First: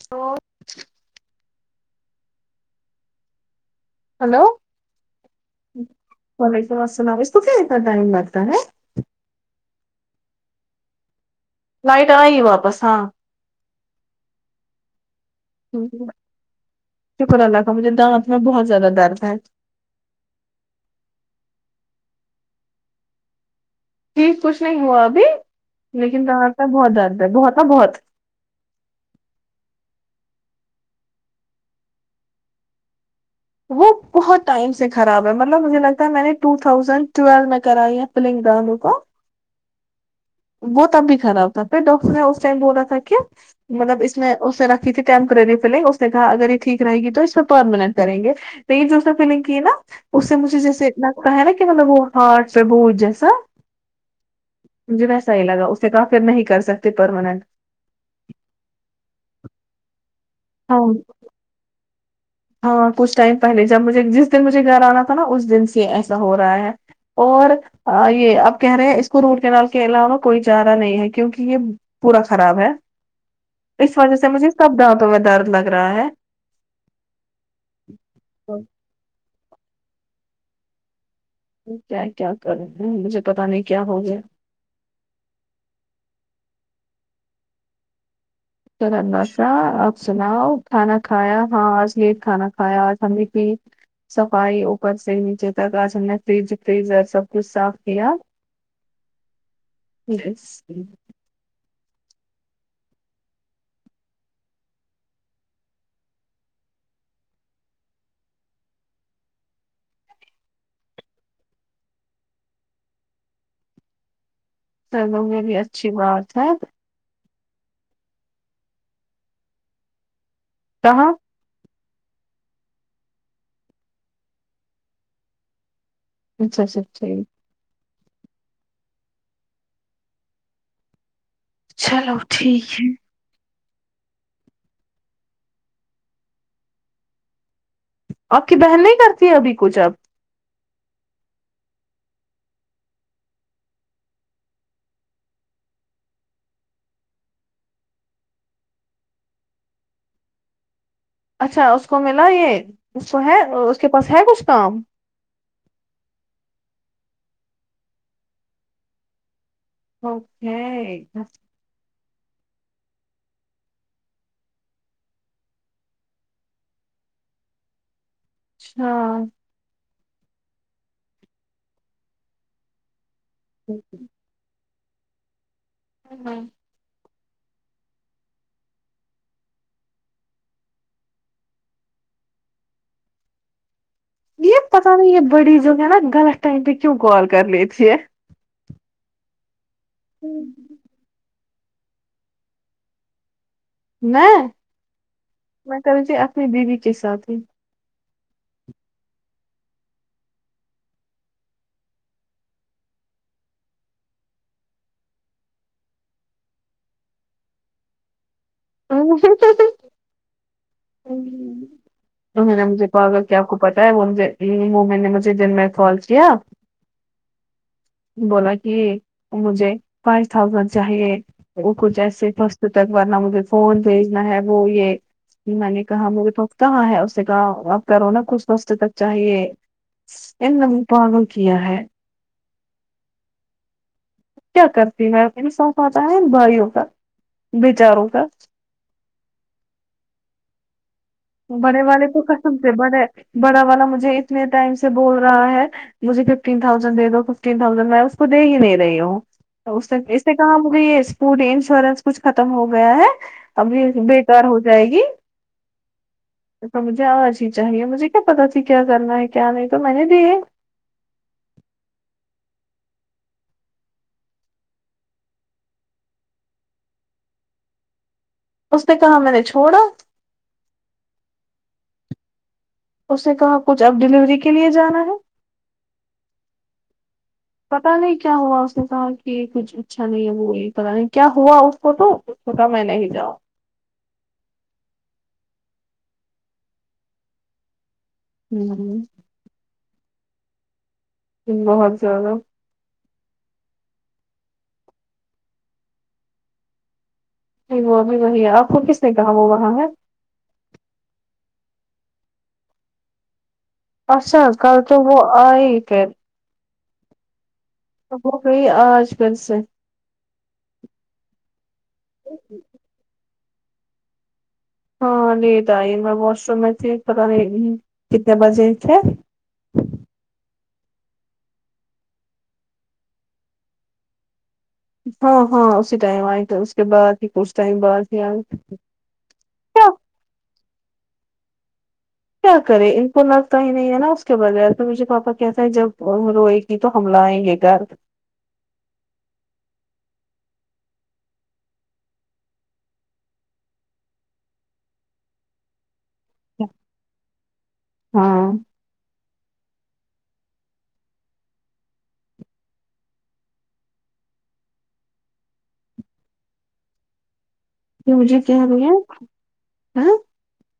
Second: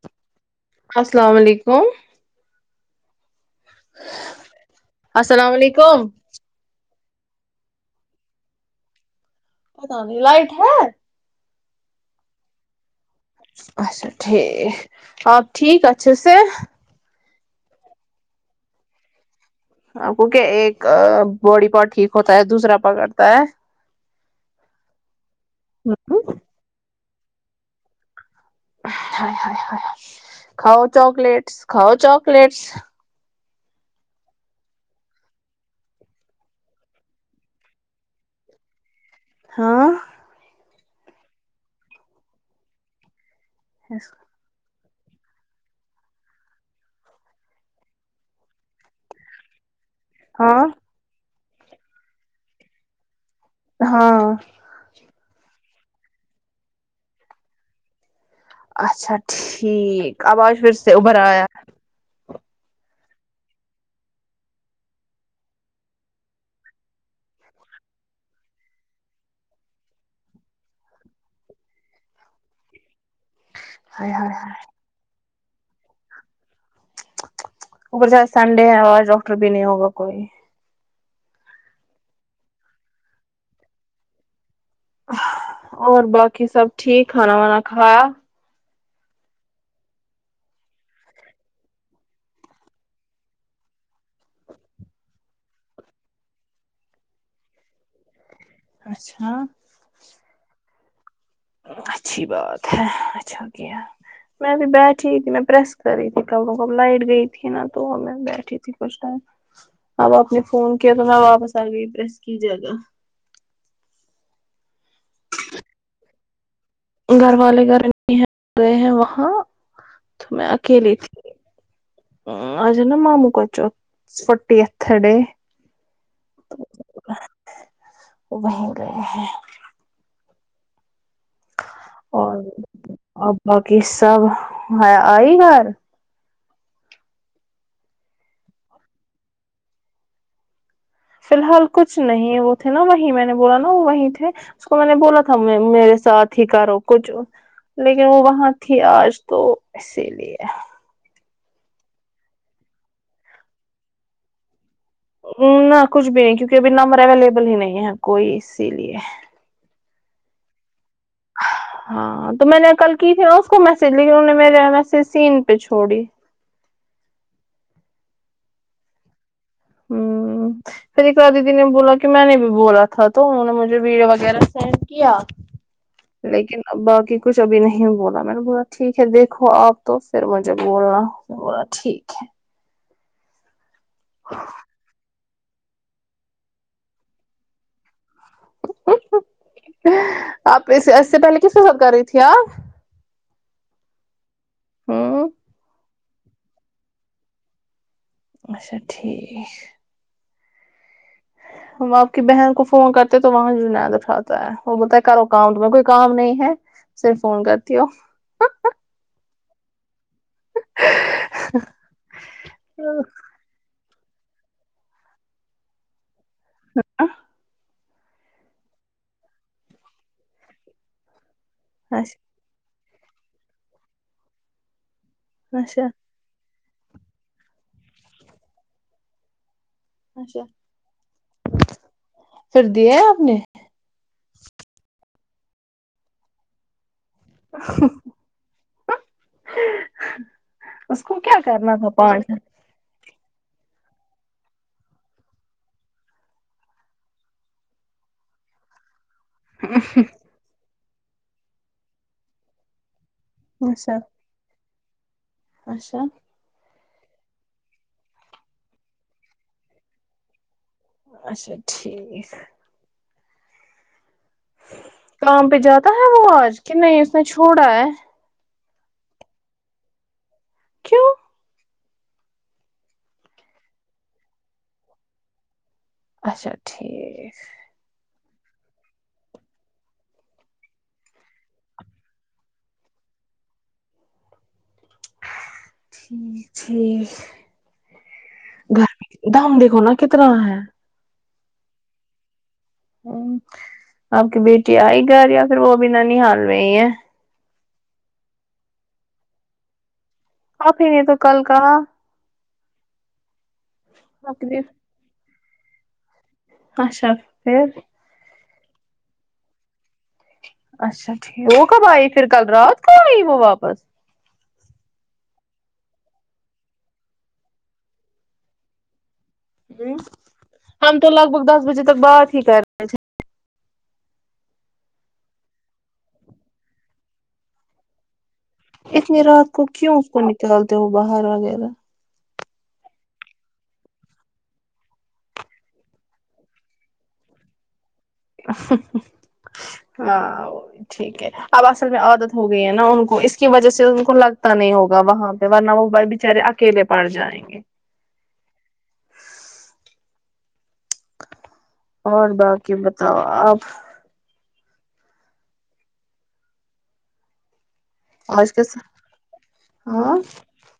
تو السلام علیکم ہیلو السلام علیکم وعلیکم السلام اس ک کیا اتنا ٹائم لگتا ہے پت نہیں لائٹ ہے لائٹ آئی واپس ہاں اچھا ٹھیک آپ ٹھیک اچھے سے شکر اللہ کا مجھے دانت میں بہت زیادہ درد ہے آ کو کیا ایک باڈی پار ٹھیک ہوتا ہے دوسرا پار کرتا ہے ٹھیک کچھ نہیں ہوا ابھی لیکن بھار کا بہت درد ہے بہت کا بہت کاؤ چوکلیٹس کاؤ چوکلیٹس وہ بہت ٹائم سے خراب ہے مطلب مجھے لگتا ہے میں نے ٹو تھازینڈ ٹویل میں کریا ہے پلنگ دانت کو ہاں وہ تب بھی خراب تھا پھر ڈاکٹر نے اس ٹائم بولا تھا کہ مطلب اس میں اس نے رکھی تھی ٹیمپرری فلنگ اس نے کہا اگر یہ ٹھیک رہےی تو اس پہ پرماننٹ کریں گے لیکن جب سے فلنگ کی ہے نا اس سے مجھے ہاں جیسے لگتا ہے نا کہ مطلب وہ ہارٹ پہ بہج جیسا ہاں مجھے ویسا ہی لگا اسے نے کہا فر نہیں کر سکتے پرماننٹ اچھا ٹھیک آواز پھر ہاں سے ابھر آیا ہاں کچھ ٹائم پہلے جب مجھے جس دن مجھے گھر آنا تھا نا اس دن سے ایسا ہو رہا ہے اور یہ اب کہہ رہے ہیں اس کو روٹ کنال کے علاوہ کوئی جا رہا نہیں ہے کیونکہ یہ پورا خراب ہے اس ہائے وجہ سے ہائے مجھے سب دانتوں میں درد لگ رہا ہے اگر آج سنڈے ہےاز ڈاکٹر بھی نہیں ہوگا کوئی کیا کیا کر رہے ہیں مجھے پتا نہیں کیا ہو گیا اور باقی سب ٹھیک کھانا وا کھایا چر باشاہ آپ سناؤ کھانا کھایا ہاں آج لیٹ کھانا کھایا آج ہم نے صفائی اوپر سے نیچے تک آج ہم نے فریج فریزر سب کچھ صاف کیا اچھا یس اچھی بات ہے اچھا کیا میں ابھی بیٹھی تھی میں پریس کر رہی تھی کبوں کب لائٹ گئی تھی نا تو میں بیٹھی تھی کچھ ٹائم اب آپ نے فون کیا تو میں واپس آ گئی پریس کی جگا چلوں یہ بھی اچھی بات ہے گھر والے گھر نہیں ہیں گئے ہیں وہاں تو میں کے لے کہاں تھی اج نا معموکچو فٹی ایت ڈے اچھا اچھا تھیک وہ وہیں گئے ہیں چلو اور ٹھیک ہے اب باقی سب ہیا آئی گھر آپ کی بہن نہیں کرتی ہے ابھی کچھ اب فی الحال کچھ نہیں وہ تھے نا وہیں میں نے بولا نا وہ وہیں تھے اس کو میں نے بولا تھا میں میرے ساتھ ہی کرو کچھ لیکن وہ وہاں تھی آج تو اسی لیے اچھا اس کو ملا یہ اس کو ہے اس کے پاس ہے کچھ کام نہ کچھ بھی نہیں کیونکہ ابھی نمبر اویلیبل ہی نہیں ہے کوئی اسی لیے اوکے ہاں تو میں نے کل کی تھی ن اس کو میسج لیکن انوں نے میرے میسج سین پہ چھوڑی اچھا ہوں پھر ایکار دیدی نے بولا کہ میں نے بھی بولا تھا تو انہوں نے مجھے اچھا ویڈیو وغیرہ سینڈ کیا لیکن باقی کچھ ابھی نہیں بولا میں نے بولا ٹھیک ہے دیکھو آپ تو پھر مجھے بولنا بولا ٹھیک ہے یہ پتا نہیں ہے بڑی جو ہے نا غلط ٹائم پہ کیوں کال کر لی تھی ہے آپ اس سے پہلے کس ہک کر رہی تھی آپ میں ہوں میں کر رہی تھی اپن بی بی کے ساتھ ہی اچھا ٹھیک ہم آپ کی بہن کو فون کرتے تو وہاں جند اٹھاتا ہے وہ بتا ہے کرو کام تمہیں کوئی کام نہیں ہے صرف فون کرتی ہو [unintelligible] انہوں نے مجھے کہا پاگل کہ آپ کو پتا ہے وہ مجھ سے وہ میں نے مجھے دن میں کال کیا ہ بولا کہ مجھے فائیو تھازینڈ چاہیے وہ کچھ ایسے فس تک ورنہ مجھے فون بھیجنا ہے وہ یہ میں نے اچھا کہا مجھے تو کہاں ہے اس سے کام آپ کرو نا کچھ سستے تک چاہیے اچھا انم پگل کیا ہے پھر دیا آپ نے کیا کرتی ہوں میں انصاف آتا ہے بھائیوں کا بیےچاروں کا اس کو کیا کرنا بڑے تھا والے تو پچ قسم بڑے بڑا والا مجھے اتنے ٹائم سے بول رہا ہے مجھے ففٹین تھاؤزینڈ دے دو ففٹین تھاؤزینڈ میں اس کو دے ہی نہیں رہی ہوں اس اس سے کہ مے یہ اسپوٹ انشورینس کچھ ختم ہو گیا ہے اب اچھا یہ تار ہو جائے گی اچھا مجھے آج ہی چاہیے مجھے کیا پتا تھی کیا کرنا ہے کیا نہیں تو میں نے دی اچھا ٹھیک ہے کام پہ جاتا ہے وہ آج کہ نہیں اس نے چھوڑا ہے اس نے کہا میں نے چھوڑا کیوں اس نے کہا کچھ اب ڈیلیوری کے لیے جانا ہے اچھا ٹھیک پتا نہیں کیا ہوا اس نے کہا کہ کچھ اچھا نہیں ہے وہ وہی پہ نہیں کیا ہوا اس کو تو کو کھا میں نہیں جاؤں ٹھیک ٹھیک ہوں گھر دام دیکھو نا کتنا ہے بہت زیادہ ہ آپ کی بیٹی آئی گا یا پھر وہ بھی نانیہ حال میںی ہے نہیں وہ ابھی وہی ہے آپ کو کس نے کہا وہاں ہے وہ وہا ہے آپ ہی نے تو کل کاہا آپ اچسا کی۔ کل تو وہ آئی پھر اچھا پھر تو ہو گئی آج گھر سے اچا ٹھیک وہ کب آئیے پھر کل رات کوآئی وہ واپس ہاں لیٹ آئی میں واش روم میں تھی پاتا کتنے بجے تھے ہ ہم تو لگ بھگ دس بجے تک بات ہی کر رہے ہاں ہاں اسی ٹائم آئی تو اس کے بعد ہی کچھ ٹائم بعد ہی آئی اتنی رات کو کیا کیون اس کو نکالتے وہ بہار وغیرہ کیا کرے ان کو لرتا ہی نہیں ہے نا اس کے بغیر تو مجھے پاپا کہتا ہے جب روئی گی تو ہم لیں یہ گرد ہاں ٹھیک ہے اب اصل میں عادت ہو گئی ہے نا ان کو اس کی وجہ سے ان کو لگتا نہیں ہوگا وہاں ورنہ وہ بچارے ایکلے پڑ جائیں گے ہاں اور باقی بتاؤ آپ یہ مجھے کہ آج کے رہی ہے ہاں ہ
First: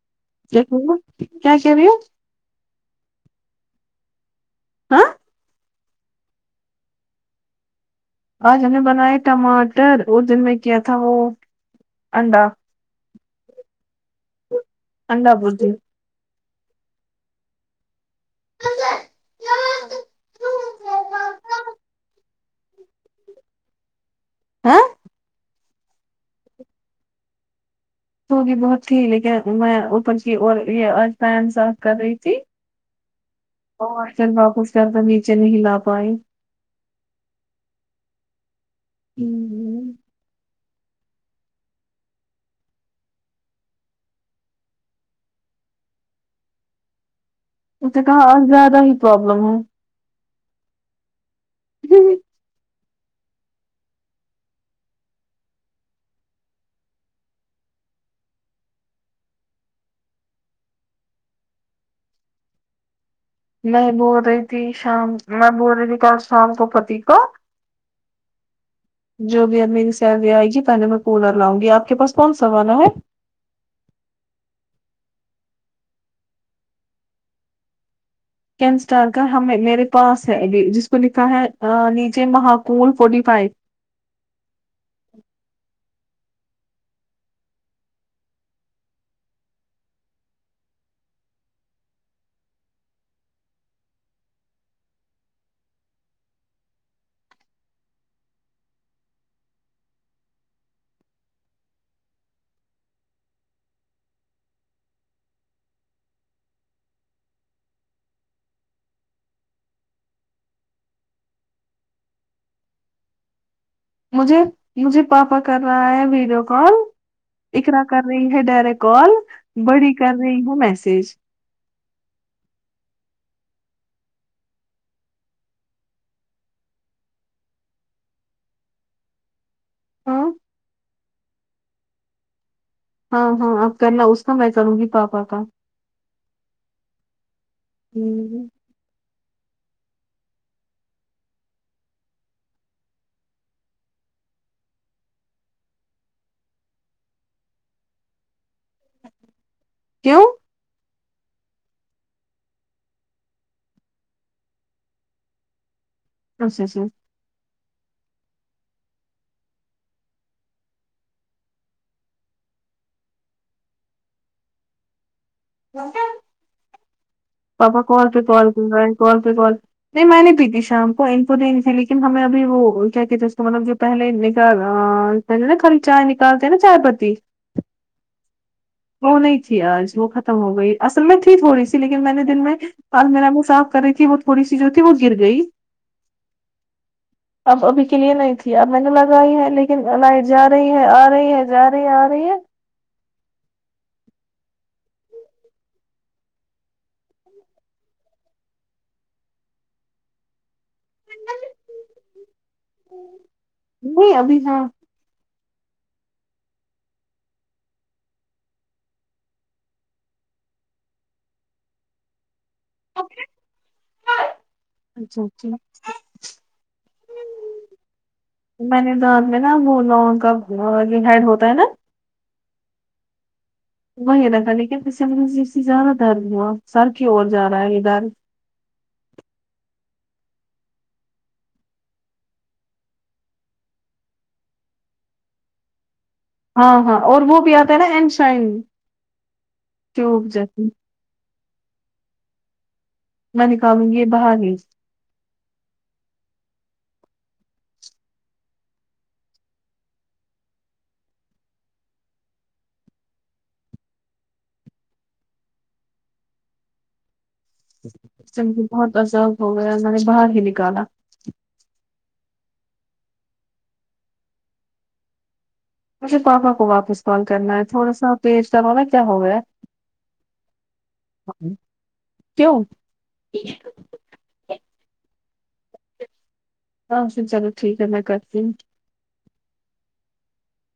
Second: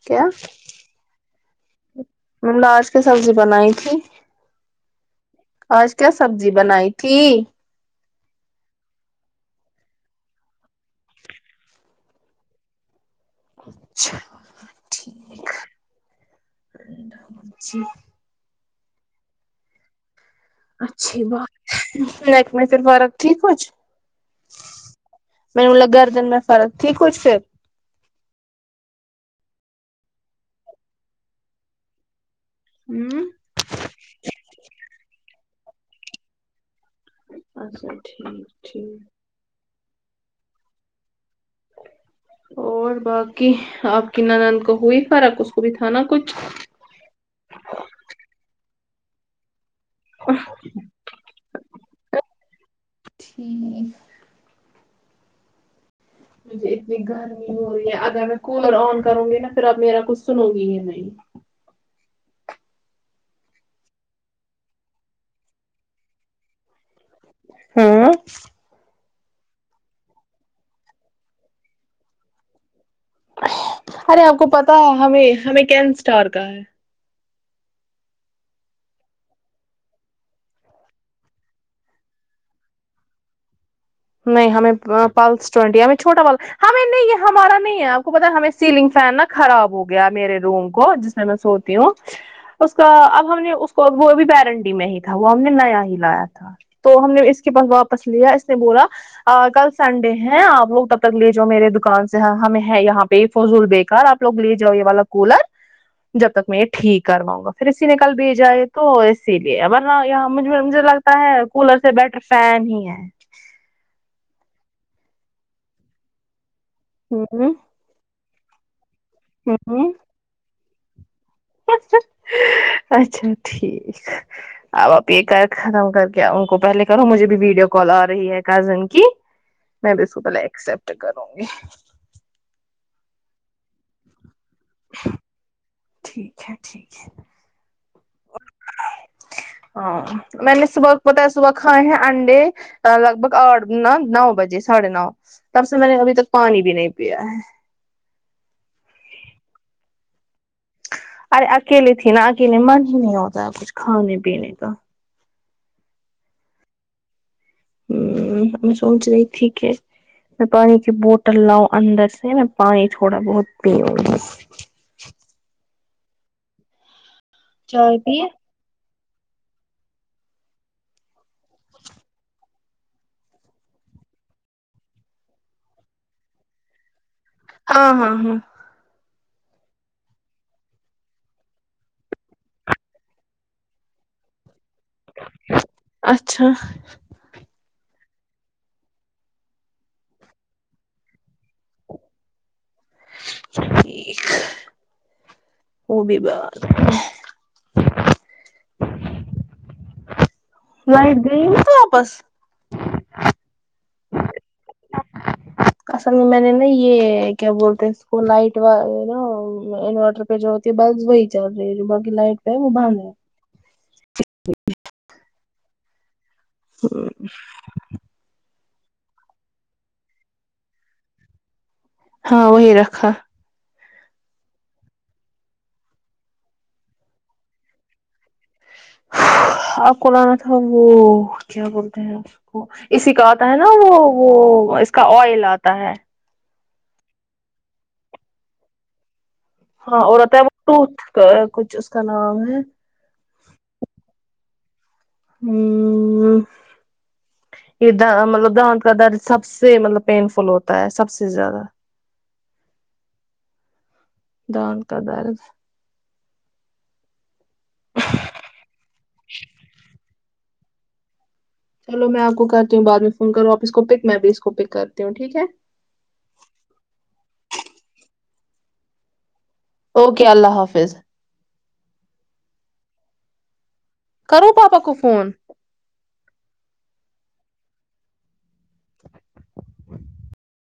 کیا دیکھو کیا کہہ رہی ہے میں نے آج کی سبزی بنائی تھی ہاں آج کیا سبزی بنائی تھی آج ہم نے بنائے ٹماٹر اس دن میں کیا تھا وہ انڈا اچھا انڈا ٹھیک برجی جی [unintelligible] اچھی بات نیک [unintelligible] میں پھر فرق تھی کچھ ہاں مینے بولا گردن میں فرق تھی کچھ پھر تو بھی بہت تھی لیکن میں اوپر کی اور یہ آج فین صاف کر رہی تھی ہوں اور کندھا کچھ ٹائم تک نیچے نہیں لا پائی اچھا ٹھیک ٹھیک ہوں اور باقی آپ کی نند کو ہوئی فرق اس کو بھی تھا نا کچھ اسنے کہاں آز زیادہ ہی پرابلم ہے ہوں تھیک مجھے اتنی گر ہو رہی ہے اگر میں کولر آن کروں گی نا پھر اب میرا کچھ سنو گی ہی نہیں میں بول رہی تھی شام میں بول رہی تھی کل شام کو پتی کو ہاں جو بھی اب میری سیلری آئے گی پہلے میں کولر لاؤں گی آپ کے پاس کون سا والا ہے ارے آپ کو پتا ہے ہمیں ہمیں کین اسٹار کا ہے کینسٹار کا ہمیں میرے پاس ہےابی جس کو لکھا ہے نیچے مہاکول فورٹی فائیو نہیں ہمیں پلس ٹوینٹی ہمیں چھوٹا وال ہمیں نہیں ہمارا نہیں ہے آپ کو پتا ہمیں سیلنگ فین نا خراب ہو گیا میرے روم کو جس مے وان سوتی ہوں اس کا اب ہم نے اس کو وہ بی بوارنٹی میں ہی تھا وہ ہم نے نیا ہی لایا تھا تو ہم نے اس کے پاس واپس لیا اس نے بولا کل سنڈے ہے آپ لوگ تب تک لے جاؤ میرے دکان سے ہمیں ہے یہاں پہ فضول بیکار آپ لوگ لے جاو یہ والا کولر جب تک میں یہ ٹھیک کرواؤ گا پھر اسی نے کل بھیجا ہے تو اسی لیے ورنہ یہ مجھے لگ تا ہے کولر سے بیٹر فین ہی ہے مجھے مجھے پاپا کر رہا ہے ویڈیو کال ہوں اقرا کر رہی ہے ڈائریکٹ کال بڑی ہوں کر رہی ہے میسج اچھا ٹھیک اب آپ یہ کر ختم کر کے ان کو پہلے کرو مجھے بھی ویڈیو کال آ رہی ہے کزن کی میں بھی اسکو ہاں پہلے ایکسپٹ کروں گی ہاں ہاں اپ کرنا اس کا میں کروں گی پاپا کا ٹھیک ہے ٹھیک ہے ہمم ہاں میں نے صبح پتہ ہے صبح کھائے ہیں انڈے لگ بھگ آٹھ نا نو بجے ساڑھے نو تب سے میں نے ابھی تک پانی بھی نہیں پیا ہے کیوں ارے اکیلے تھی نا اکیلے من ہی نہی ہوتا ہے کچھ کھانے پینے کا اچھا اچھا ہمم میں سوچ رہی تھی کہ میں پانی کی بوٹل لاؤں اندر سے میں پانی تھوڑا بہت پیو بس [unintelligible] پاپا چائے کال پے پیے کال کرہے کال پے کال نہیں میں نے پی تھی شام کو ان کو دینی تھی لیکن ہمیں ابھی وہ کیا کہتے ہیں اس کو مطلب جو پہلے پہلے نا خالی چائے نکالتے نا چائے پتی ہاں ہاں ہاں وہ نہیں تھی آج وہ ختم ہو گئی اصل میں تھی تھوڑی سی لیکن میں نے دن میں آج میرا منہ صاف کر رہی تھی وہ تھوڑی سی جو تھی وہ گر گئی اچھا اب ابھی کے لیے نہیں تھی اب میں نے لگائی ہے لیکن لائٹ جا رہی ہے آ رہی ہے جا رہی ہے آ رہی ہے ٹھیک وہ بھی بات لائٹ گئی تو واپس نہیں ابھی ہے اصل میں میں نے نا یے کیا بولتے اس کو لائٹ نا [unintelligible] بس وہی چل رہی ہے جو باقی لائٹ ہے وہ بند ہے اچھا اچھا ہاں میں نے دانت میں نا لونگ کا ہیڈ ہوتا ہے نا ہاں وہی رکھا وہی رکھا لیکن جس سے زیادہ درد ہوا سر کی اور جا رہا ہے یے درد آپ کو لانا تھا وہ کیا بولتے ہیں اسی کا آتا ہے نا وہ وہ اس کا آئل آتا ہے ہاں ہاں اور وہ بھی آتا ہے ناں اینڈ شائن ہاں اور ٹیوب رہتا ہے وہ جیسی ٹوتھ کا کچھ اس کا نام ہے میں نکالوں گی باہر بھی ہمم یے مطلب دانت کا درد سب سے مطلب پین فل ہوتا ہے سب سے زیادہ دانت کا درد سچ میں مجھے بہت عذاب ہو گیا مج نے باہر ہی نکالا چلو میں آپ کو کرتی ہوں بعد میں فون کرو آپ اس کو پک میں بھی اس کو پک کرتی ہوں ٹھیک ہے مجھے پاپا کو واپس کال کرنا ہے تھوڑا سا پیش کروانا کیا ہو گیا ہے اوکے اللہ حافظ کیوں کرو پاپا کو فون ہاں پھر چلو ٹھیک ہے میں کرتی ہوں